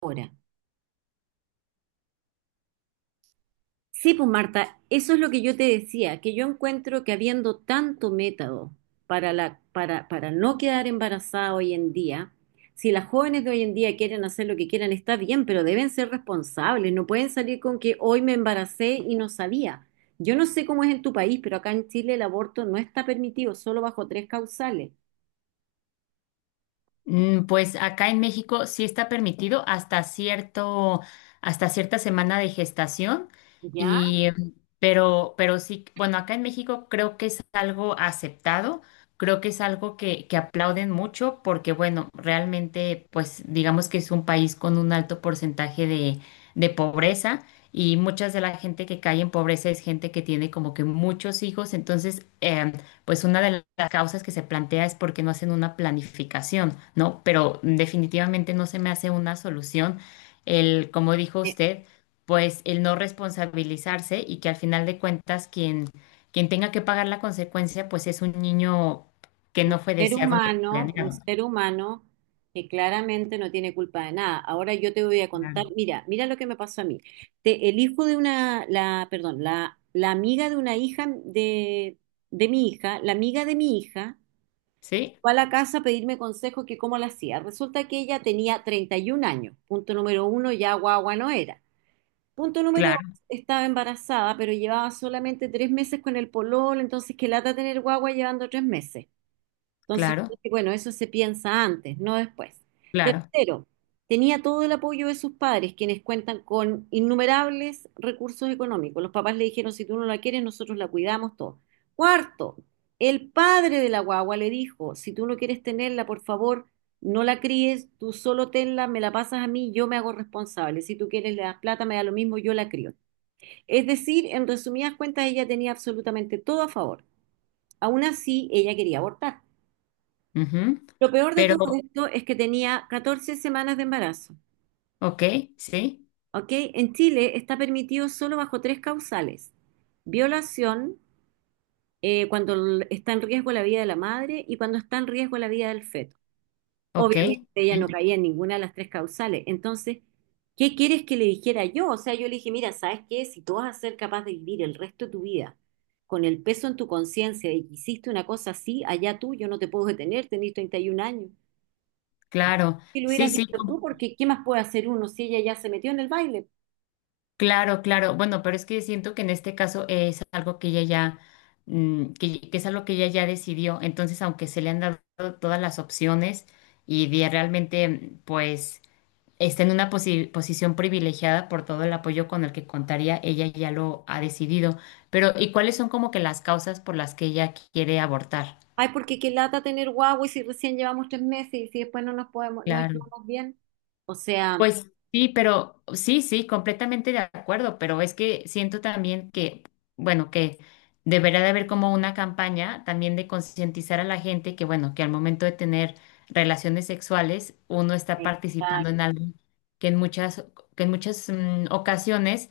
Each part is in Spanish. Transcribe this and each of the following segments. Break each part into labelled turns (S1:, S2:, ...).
S1: Ahora, sí, pues Marta, eso es lo que yo te decía, que yo encuentro que habiendo tanto método para para no quedar embarazada hoy en día, si las jóvenes de hoy en día quieren hacer lo que quieran, está bien, pero deben ser responsables, no pueden salir con que hoy me embaracé y no sabía. Yo no sé cómo es en tu país, pero acá en Chile el aborto no está permitido, solo bajo tres causales.
S2: Pues acá en México sí está permitido hasta cierta semana de gestación
S1: ¿Ya?
S2: y pero sí, bueno, acá en México creo que es algo aceptado, creo que es algo que aplauden mucho porque, bueno, realmente, pues digamos que es un país con un alto porcentaje de pobreza y muchas de la gente que cae en pobreza es gente que tiene como que muchos hijos, entonces pues una de las causas que se plantea es porque no hacen una planificación, ¿no? Pero definitivamente no se me hace una solución el, como dijo usted, pues el no responsabilizarse y que al final de cuentas quien tenga que pagar la consecuencia, pues es un niño que no fue
S1: Ser
S2: deseado ni
S1: humano, un
S2: planeado.
S1: ser humano que claramente no tiene culpa de nada. Ahora yo te voy a
S2: Claro.
S1: contar, mira, mira lo que me pasó a mí. El hijo de una, la, perdón, la amiga de una hija de mi hija, la amiga de mi hija,
S2: ¿Sí?
S1: fue a la casa a pedirme consejo que cómo la hacía. Resulta que ella tenía 31 años. Punto número uno, ya guagua no era. Punto número dos,
S2: Claro,
S1: estaba embarazada, pero llevaba solamente tres meses con el pololo, entonces qué lata tener guagua llevando tres meses. Entonces, yo
S2: claro,
S1: dije, bueno, eso se piensa antes, no después.
S2: claro.
S1: Tercero, tenía todo el apoyo de sus padres, quienes cuentan con innumerables recursos económicos. Los papás le dijeron, si tú no la quieres, nosotros la cuidamos todo. Cuarto, el padre de la guagua le dijo, si tú no quieres tenerla, por favor, no la críes, tú solo tenla, me la pasas a mí, yo me hago responsable. Si tú quieres, le das plata, me da lo mismo, yo la crío. Es decir, en resumidas cuentas, ella tenía absolutamente todo a favor. Aún así, ella quería abortar.
S2: Ujú.
S1: Lo peor de todo
S2: Pero,
S1: esto es que tenía 14 semanas de embarazo,
S2: ok, sí,
S1: ¿ok? En Chile está permitido solo bajo tres causales. Violación, cuando está en riesgo la vida de la madre y cuando está en riesgo la vida del feto.
S2: ok,
S1: Obviamente ella no
S2: sí,
S1: caía en ninguna de las tres causales. Entonces, ¿qué quieres que le dijera yo? O sea, yo le dije, mira, ¿sabes qué? Si tú vas a ser capaz de vivir el resto de tu vida con el peso en tu conciencia de que hiciste una cosa así, allá tú, yo no te puedo detener, tenés 31 años.
S2: claro.
S1: Si lo
S2: Sí,
S1: hubieras
S2: sí,
S1: dicho tú, porque ¿qué más puede hacer uno si ella ya se metió en el baile?
S2: claro, claro. Bueno, pero es que siento que en este caso es algo que ella ya, que es algo que ella ya decidió. Entonces, aunque se le han dado todas las opciones y realmente, pues, está en una posición privilegiada por todo el apoyo con el que contaría, ella ya lo ha decidido. Pero, ¿y cuáles son como que las causas por las que ella quiere abortar?
S1: Ay, porque qué lata tener guagua y si recién llevamos tres meses y si después no nos podemos, no
S2: Claro.
S1: llevamos bien. O sea,
S2: Pues sí, pero sí, sí, completamente de acuerdo, pero es que siento también que, bueno, que deberá de haber como una campaña también de concientizar a la gente que, bueno, que al momento de tener relaciones sexuales uno está participando
S1: exacto.
S2: en algo que en muchas, que en muchas ocasiones,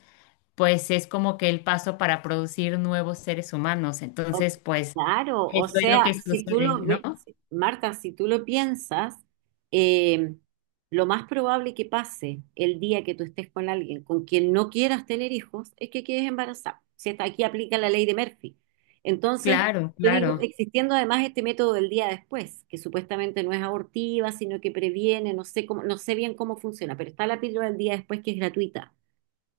S2: pues es como que el paso para producir nuevos seres humanos.
S1: O-
S2: Entonces, pues
S1: claro, o
S2: eso es lo
S1: sea,
S2: que
S1: si tú
S2: sucede,
S1: lo
S2: ¿no?
S1: ves, Marta, si tú lo piensas, eh, lo más probable que pase el día que tú estés con alguien con quien no quieras tener hijos es que quedes embarazada. Si hasta aquí aplica la ley de Murphy. Entonces,
S2: Claro,
S1: yo digo,
S2: claro,
S1: existiendo además este método del día después, que supuestamente no es abortiva, sino que previene, no sé cómo, no sé bien cómo funciona, pero está la píldora del día después que es gratuita,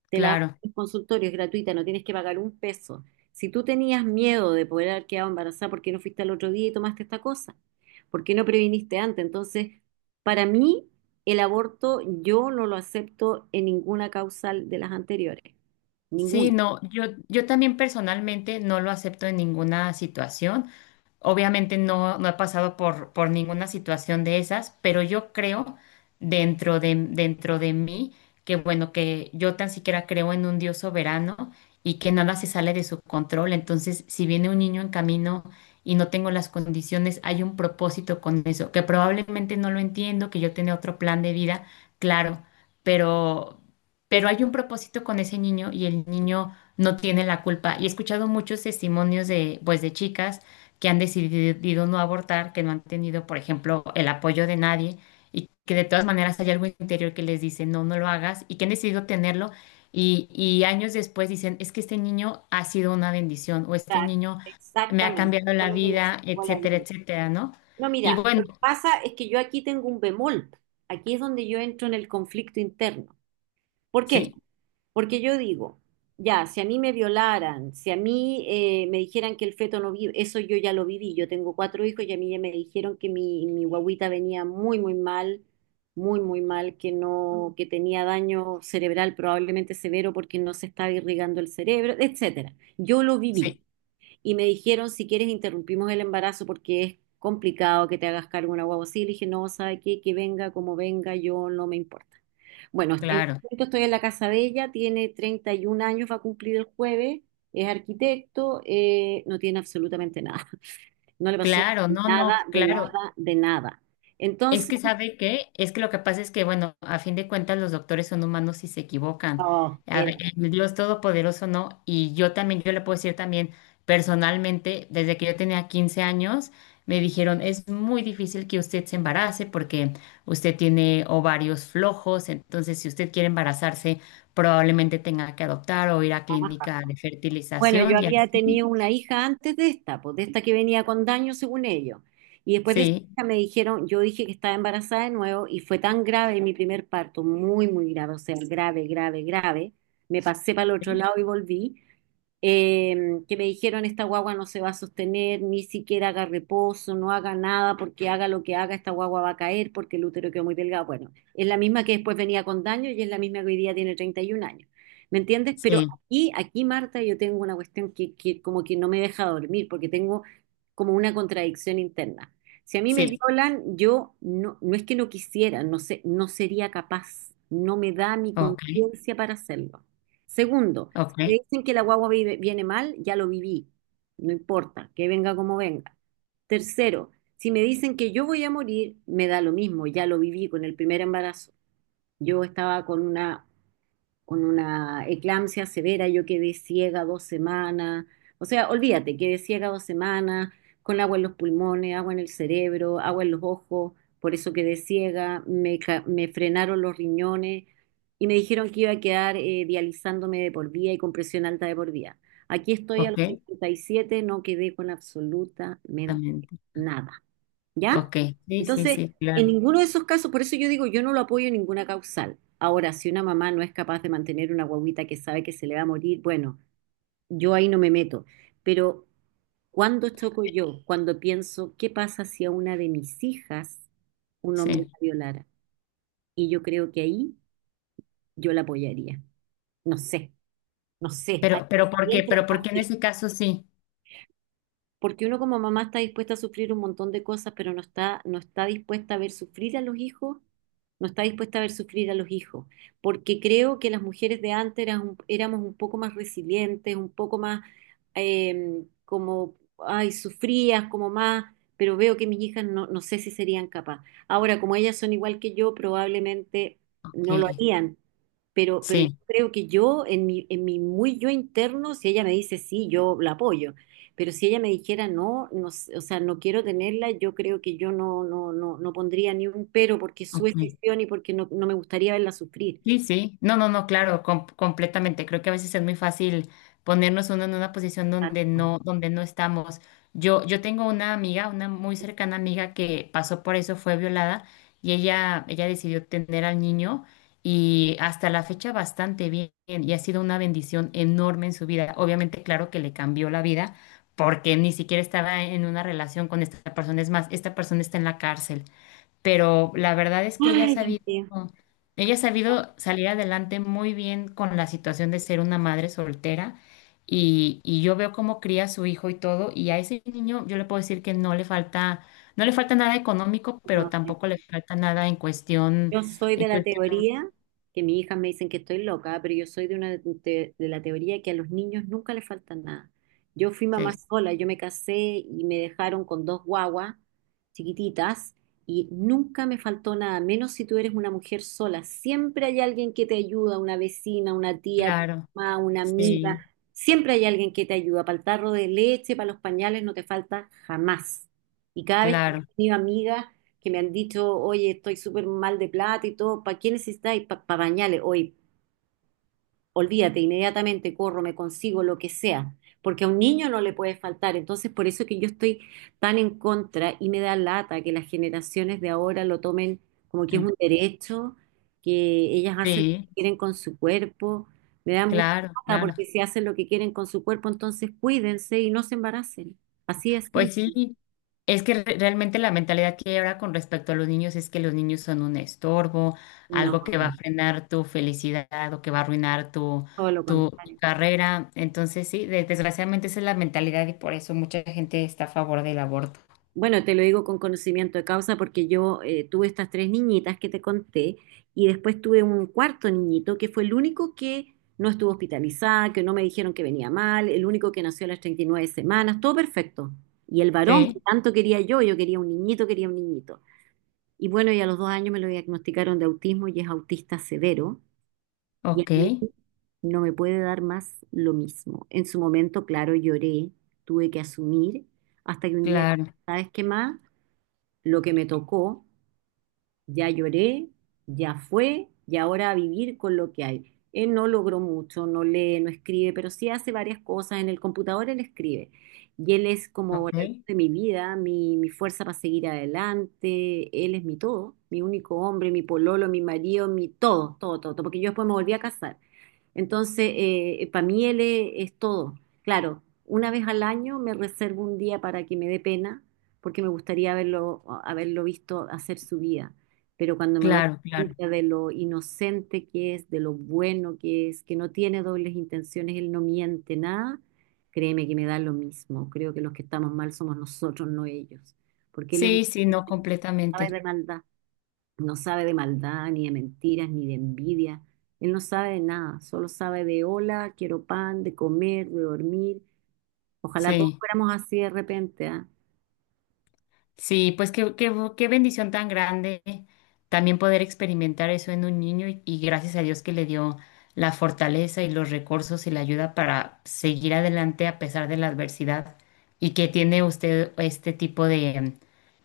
S1: te la dan
S2: claro.
S1: en el consultorio, es gratuita, no tienes que pagar un peso. Si tú tenías miedo de poder haber quedado embarazada, ¿por qué no fuiste al otro día y tomaste esta cosa? ¿Por qué no previniste antes? Entonces, para mí, el aborto yo no lo acepto en ninguna causal de las anteriores. Ninguna.
S2: Sí, no, yo también personalmente no lo acepto en ninguna situación. Obviamente no he pasado por ninguna situación de esas, pero yo creo dentro de mí que, bueno, que yo tan siquiera creo en un Dios soberano y que nada se sale de su control. Entonces, si viene un niño en camino y no tengo las condiciones, hay un propósito con eso, que probablemente no lo entiendo, que yo tenía otro plan de vida, claro, pero hay un propósito con ese niño y el niño no tiene la culpa. Y he escuchado muchos testimonios de, pues, de chicas que han decidido no abortar, que no han tenido, por ejemplo, el apoyo de nadie y que de todas maneras hay algo interior que les dice, no, no lo hagas y que han decidido tenerlo. Y años después dicen, es que este niño ha sido una bendición o este niño me ha
S1: Exactamente.
S2: cambiado
S1: Fue
S2: la
S1: lo que les
S2: vida,
S1: sacó la
S2: etcétera,
S1: vida.
S2: etcétera, ¿no?
S1: No,
S2: Y
S1: mira,
S2: bueno,
S1: lo que pasa es que yo aquí tengo un bemol. Aquí es donde yo entro en el conflicto interno. ¿Por qué?
S2: sí,
S1: Porque yo digo, ya, si a mí me violaran, si a mí me dijeran que el feto no vive, eso yo ya lo viví. Yo tengo 4 hijos y a mí ya me dijeron que mi guagüita venía muy, muy mal, que no, que tenía daño cerebral probablemente severo porque no se estaba irrigando el cerebro, etcétera. Yo lo viví.
S2: sí,
S1: Y me dijeron, si quieres, interrumpimos el embarazo porque es complicado que te hagas cargo de una guagua así. Le dije, no, ¿sabe qué? Que venga como venga, yo no me importa. Bueno, en este
S2: claro,
S1: momento estoy en la casa de ella, tiene 31 años, va a cumplir el jueves, es arquitecto, no tiene absolutamente nada, no le pasó
S2: claro, no,
S1: nada,
S2: no,
S1: de
S2: claro.
S1: nada, de nada. Entonces,
S2: Es que lo que pasa es que, bueno, a fin de cuentas los doctores son humanos y se equivocan.
S1: oh,
S2: A
S1: era
S2: ver, el Dios Todopoderoso no, y yo también, yo le puedo decir también personalmente, desde que yo tenía 15 años, me dijeron, es muy difícil que usted se embarace porque usted tiene ovarios flojos, entonces si usted quiere embarazarse, probablemente tenga que adoptar o ir a
S1: baja.
S2: clínica de
S1: Bueno, yo
S2: fertilización y
S1: había
S2: así.
S1: tenido una hija antes de esta, pues de esta que venía con daño según ellos. Y después de esa
S2: Sí,
S1: hija me dijeron, yo dije que estaba embarazada de nuevo y fue tan grave mi primer parto, muy, muy grave, o sea, grave, grave, grave. Me pasé para el otro
S2: sí,
S1: lado y volví. eh, que me dijeron esta guagua no se va a sostener, ni siquiera haga reposo, no haga nada, porque haga lo que haga, esta guagua va a caer porque el útero quedó muy delgado. Bueno, es la misma que después venía con daño y es la misma que hoy día tiene 31 años. ¿Me entiendes? Pero
S2: sí,
S1: aquí, Marta, yo tengo una cuestión que como que no me deja dormir, porque tengo como una contradicción interna. Si a mí me
S2: sí,
S1: violan, yo no, no es que no quisiera, no sé, no sería capaz, no me da mi
S2: ok,
S1: conciencia para hacerlo. Segundo,
S2: ok,
S1: me dicen que la guagua viene mal, ya lo viví. No importa, que venga como venga. Tercero, si me dicen que yo voy a morir, me da lo mismo, ya lo viví con el primer embarazo. Yo estaba con una eclampsia severa, yo quedé ciega dos semanas, o sea, olvídate, quedé ciega dos semanas, con agua en los pulmones, agua en el cerebro, agua en los ojos, por eso quedé ciega, me, me frenaron los riñones y me dijeron que iba a quedar dializándome de por vida y con presión alta de por vida. Aquí estoy a
S2: ok,
S1: los 57, no quedé con absolutamente
S2: también.
S1: nada. ¿Ya?
S2: Ok, sí, sí,
S1: Entonces,
S2: sí,
S1: en
S2: claro,
S1: ninguno de esos casos, por eso yo digo, yo no lo apoyo en ninguna causal. Ahora, si una mamá no es capaz de mantener una guagüita que sabe que se le va a morir, bueno, yo ahí no me meto. Pero, ¿cuándo choco yo? Cuando pienso, ¿qué pasa si a una de mis hijas un hombre
S2: sí.
S1: la violara? Y yo creo que ahí yo la apoyaría. No sé, no sé. Ahí,
S2: Pero ¿por
S1: ahí
S2: qué?
S1: entra el
S2: Pero ¿por qué en
S1: conflicto.
S2: ese caso sí?
S1: Porque uno como mamá está dispuesta a sufrir un montón de cosas, pero no está, no está dispuesta a ver sufrir a los hijos, no está dispuesta a ver sufrir a los hijos, porque creo que las mujeres de antes eran éramos un poco más resilientes, un poco más como, ay, sufrías como más, pero veo que mis hijas no, no sé si serían capaces. Ahora, como ellas son igual que yo, probablemente
S2: Ok,
S1: no lo harían. Pero yo
S2: sí,
S1: creo que yo, en en mi muy yo interno, si ella me dice sí, yo la apoyo. Pero si ella me dijera no, no, o sea, no quiero tenerla, yo creo que yo no, no, no, no pondría ni un pero porque es su
S2: ok,
S1: decisión y porque no, no me gustaría verla sufrir.
S2: sí, sí, no, no, no, claro, completamente. Creo que a veces es muy fácil ponernos uno en una posición
S1: Exacto.
S2: donde no estamos. Yo tengo una amiga, una muy cercana amiga que pasó por eso, fue violada y ella decidió tener al niño y hasta la fecha bastante bien y ha sido una bendición enorme en su vida. Obviamente, claro que le cambió la vida porque ni siquiera estaba en una relación con esta persona. Es más, esta persona está en la cárcel pero la verdad es que
S1: Ay, Dios mío.
S2: ella ha sabido salir adelante muy bien con la situación de ser una madre soltera y yo veo cómo cría a su hijo y todo, y a ese niño yo le puedo decir que no le falta, no le falta nada económico, pero
S1: No,
S2: tampoco le falta nada en
S1: yo soy de la
S2: cuestión,
S1: teoría, que mis hijas me dicen que estoy loca, pero yo soy de una de la teoría que a los niños nunca les falta nada. Yo fui mamá
S2: sí,
S1: sola, yo me casé y me dejaron con dos guaguas chiquititas y nunca me faltó nada, menos si tú eres una mujer sola. Siempre hay alguien que te ayuda, una vecina, una tía, tu
S2: claro,
S1: mamá, una amiga.
S2: sí,
S1: Siempre hay alguien que te ayuda. Para el tarro de leche, para los pañales, no te falta jamás. Y cada vez que he
S2: claro,
S1: tenido amigas que me han dicho, oye, estoy súper mal de plata y todo, ¿para qué necesitáis? Para bañales, hoy, olvídate, inmediatamente corro, me consigo lo que sea, porque a un niño no le puede faltar, entonces por eso que yo estoy tan en contra y me da lata que las generaciones de ahora lo tomen como que es un derecho, que ellas hacen lo
S2: sí,
S1: que quieren con su cuerpo, me da mucha
S2: claro,
S1: lata
S2: claro.
S1: porque si hacen lo que quieren con su cuerpo, entonces cuídense y no se embaracen, así es,
S2: Pues
S1: simple.
S2: sí, es que realmente la mentalidad que hay ahora con respecto a los niños es que los niños son un estorbo,
S1: No,
S2: algo que va a frenar tu felicidad o que va a arruinar tu,
S1: todo lo
S2: tu
S1: contrario.
S2: carrera. Entonces, sí, desgraciadamente esa es la mentalidad y por eso mucha gente está a favor del aborto.
S1: Bueno, te lo digo con conocimiento de causa porque yo tuve estas tres niñitas que te conté y después tuve un cuarto niñito que fue el único que no estuvo hospitalizado, que no me dijeron que venía mal, el único que nació a las 39 semanas, todo perfecto. Y el varón que
S2: Sí,
S1: tanto quería yo, yo quería un niñito, quería un niñito. Y bueno, y a los dos años me lo diagnosticaron de autismo y es autista severo y a
S2: ok,
S1: mí no me puede dar más lo mismo. En su momento, claro, lloré, tuve que asumir hasta que un día,
S2: claro,
S1: ¿sabes qué más? Lo que me tocó, ya lloré, ya fue, y ahora a vivir con lo que hay. Él no logró mucho, no lee, no escribe, pero sí hace varias cosas. En el computador él escribe. Y él es como la luz
S2: ok,
S1: de mi vida, mi fuerza para seguir adelante. Él es mi todo, mi único hombre, mi pololo, mi marido, mi todo, todo, todo, todo, porque yo después me volví a casar. Entonces, para mí él es todo. Claro, una vez al año me reservo un día para que me dé pena, porque me gustaría haberlo, haberlo visto hacer su vida. Pero cuando me doy
S2: claro, claro.
S1: cuenta de lo inocente que es, de lo bueno que es, que no tiene dobles intenciones, él no miente nada, créeme que me da lo mismo. Creo que los que estamos mal somos nosotros, no ellos. Porque él es un
S2: Sí, sí, no
S1: sabe
S2: completamente.
S1: de maldad. No sabe de maldad, ni de mentiras, ni de envidia. Él no sabe de nada, solo sabe de hola, quiero pan, de comer, de dormir. Ojalá todos
S2: Sí.
S1: fuéramos así de repente, ¿ah?
S2: Sí, pues qué bendición tan grande también poder experimentar eso en un niño y gracias a Dios que le dio la fortaleza y los recursos y la ayuda para seguir adelante a pesar de la adversidad y que tiene usted este tipo de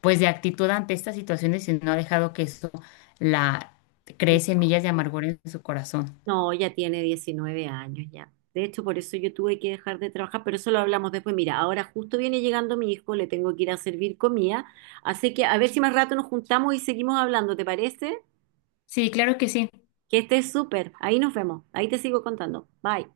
S2: pues de actitud ante estas situaciones y no ha dejado que eso la cree semillas de amargura en su corazón.
S1: No, ya tiene 19 años ya. De hecho, por eso yo tuve que dejar de trabajar, pero eso lo hablamos después. Mira, ahora justo viene llegando mi hijo, le tengo que ir a servir comida. Así que a ver si más rato nos juntamos y seguimos hablando, ¿te parece?
S2: Sí, claro que sí.
S1: Que estés súper. Ahí nos vemos. Ahí te sigo contando. Bye.